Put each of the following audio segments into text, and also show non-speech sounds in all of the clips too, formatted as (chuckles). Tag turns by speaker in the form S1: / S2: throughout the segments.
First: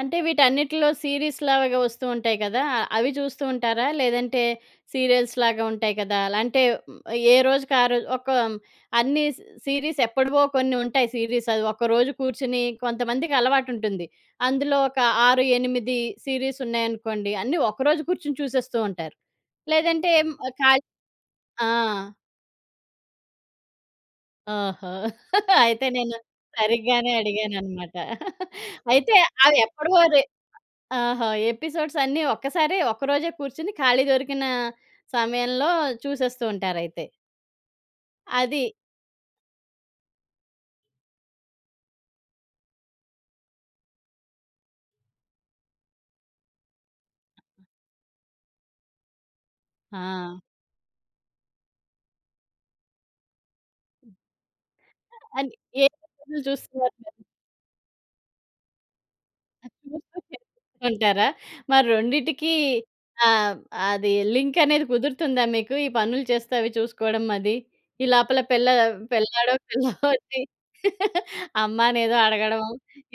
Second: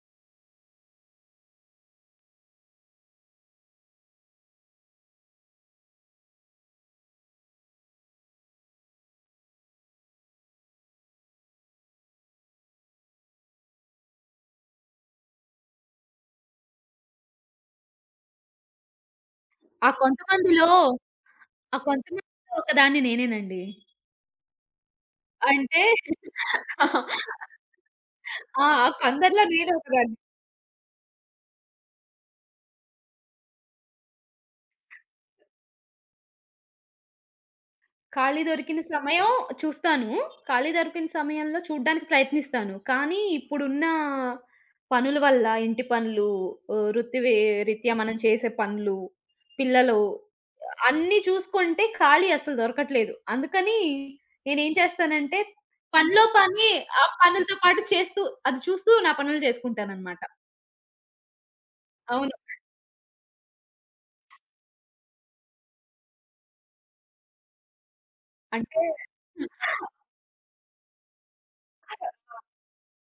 S1: అంటే వీటన్నిటిలో సీరీస్ లాగా వస్తూ ఉంటాయి కదా! అవి చూస్తూంటారా? లేదంటే సీరియల్స్ లాగా ఉంటాయి కదా! అలాంటివి ఏరోజుకారోజు ఒక అన్నీ సీ సీరీస్ ఎప్పటివో కొన్ని ఉంటాయి సీరీసవి. ఒకరోజు కూర్చొని కొంతమందికలవాటుంటుంది. అందులో ఒక 6, 8 సీరీస్ ఉన్నాయనుకోండి అన్నీ ఒకరోజు కూర్చొని చూసేస్తూ ఉంటారు.
S2: ఆ
S1: లేదంటే హ్మ్, ఆహ్,
S2: కొంతమందిలో,
S1: కాలి ఆ!
S2: ఆ కొంతమందిలో ఒకదాన్ని నేనేనండి.
S1: ఓహో!
S2: అంటే
S1: అయితే నేను
S2: (chuckles)
S1: సరిగ్గానే అడిగానన్నమాట.
S2: ఆ! ఆ
S1: అయితే
S2: కొందరిలో నేను
S1: అవేప్పడవో
S2: ఒకదాన్ని.
S1: అది. ఆహా! ఎపిసోడ్స్ అన్నీ ఒక్కసారి ఒక్కరోజే కూర్చొని ఖాళీ దొరికిన సమయంలో చూసేస్తూ ఉంటారయితే.
S2: ఖాళీ
S1: అది.
S2: దొరికిన సమయం చూస్తాను. ఖాళీ దొరికిన సమయంలో చూడానికి ప్రయత్నిస్తాను. కానీ ఇప్పుడున్న పనుల వల్ల ఇంటి పనులు, ఆహ్, వృత్తి‌వి రీత్యా మనం చేసే పనులు, పిల్లలు
S1: ఆ!
S2: అన్ని చూసుకుంటే ఖాళీ అసలు దొరకట్లేదు. అందుకని
S1: హ్మ్,
S2: నేనేం చేస్తానంటే,
S1: అని ఏ
S2: పనిలో
S1: (unintelligible)
S2: పని
S1: చూస్తున్నారు
S2: ఆ
S1: మీరు?
S2: పనులతో పాటు చేస్తూ, అది చూస్తూ నా పనులు చేసుకుంటాననమాట.
S1: (unintelligible) ఉంటారా?
S2: అవును.
S1: మరోండిటికి ఆహ్, అది లింకనేది కుదురుతుందా మీకు? ఈ పనులు చేస్తే అవి చూసుకోవడం అది. ఈ లోపల పి‌ల్ల
S2: అంటే
S1: పిల్లాడో పిల్లో వచ్చి (chuckles) అమ్మనేదో
S2: ఆ!
S1: అడగడం.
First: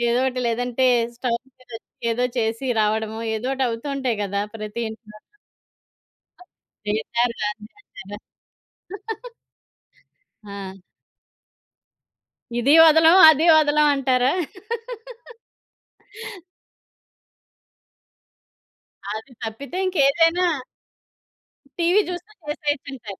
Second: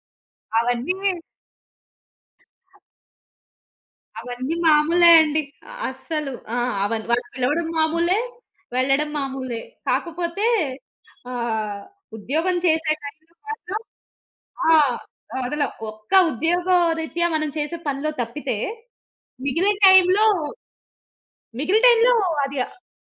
S1: ఏదోటి లేదంటే
S2: అవన్నీ మేం
S1: స్టవ్ మీద ఏదో చేసి రావడమో, ఏదోటి అవుతూంటాయి కదా
S2: అవన్నీ
S1: ప్రతి
S2: మామూలే
S1: ఇంట్లోను.
S2: అండీ. అస్సలు
S1: అ
S2: ఆ! అవ్ వాళ్ళు
S1: చేసారు కాని
S2: పిలవడం
S1: అంటారా.
S2: మామూలే, వెళ్ళడం
S1: (chuckles)
S2: మామూలే. కాకపోతే
S1: ఆ!
S2: ఆహ్, ఉద్యోగం
S1: ఇది
S2: చేసే
S1: వదలం,
S2: టైమ్‌లో
S1: అది
S2: కాక
S1: వదలం అంటారా?
S2: ఆ!
S1: (chuckles)
S2: వదలం ఒక్క ఉద్యోగం రీత్యా మనం చేసే పనులో తప్పితే,
S1: అది
S2: మిగిలే
S1: తప్పితే
S2: టైంలో,
S1: ఇంకేదైనా
S2: మిగిలిన
S1: టీవీ
S2: టైంలో
S1: చూస్తూ
S2: అది అ
S1: చేసేయొచ్చంటారు.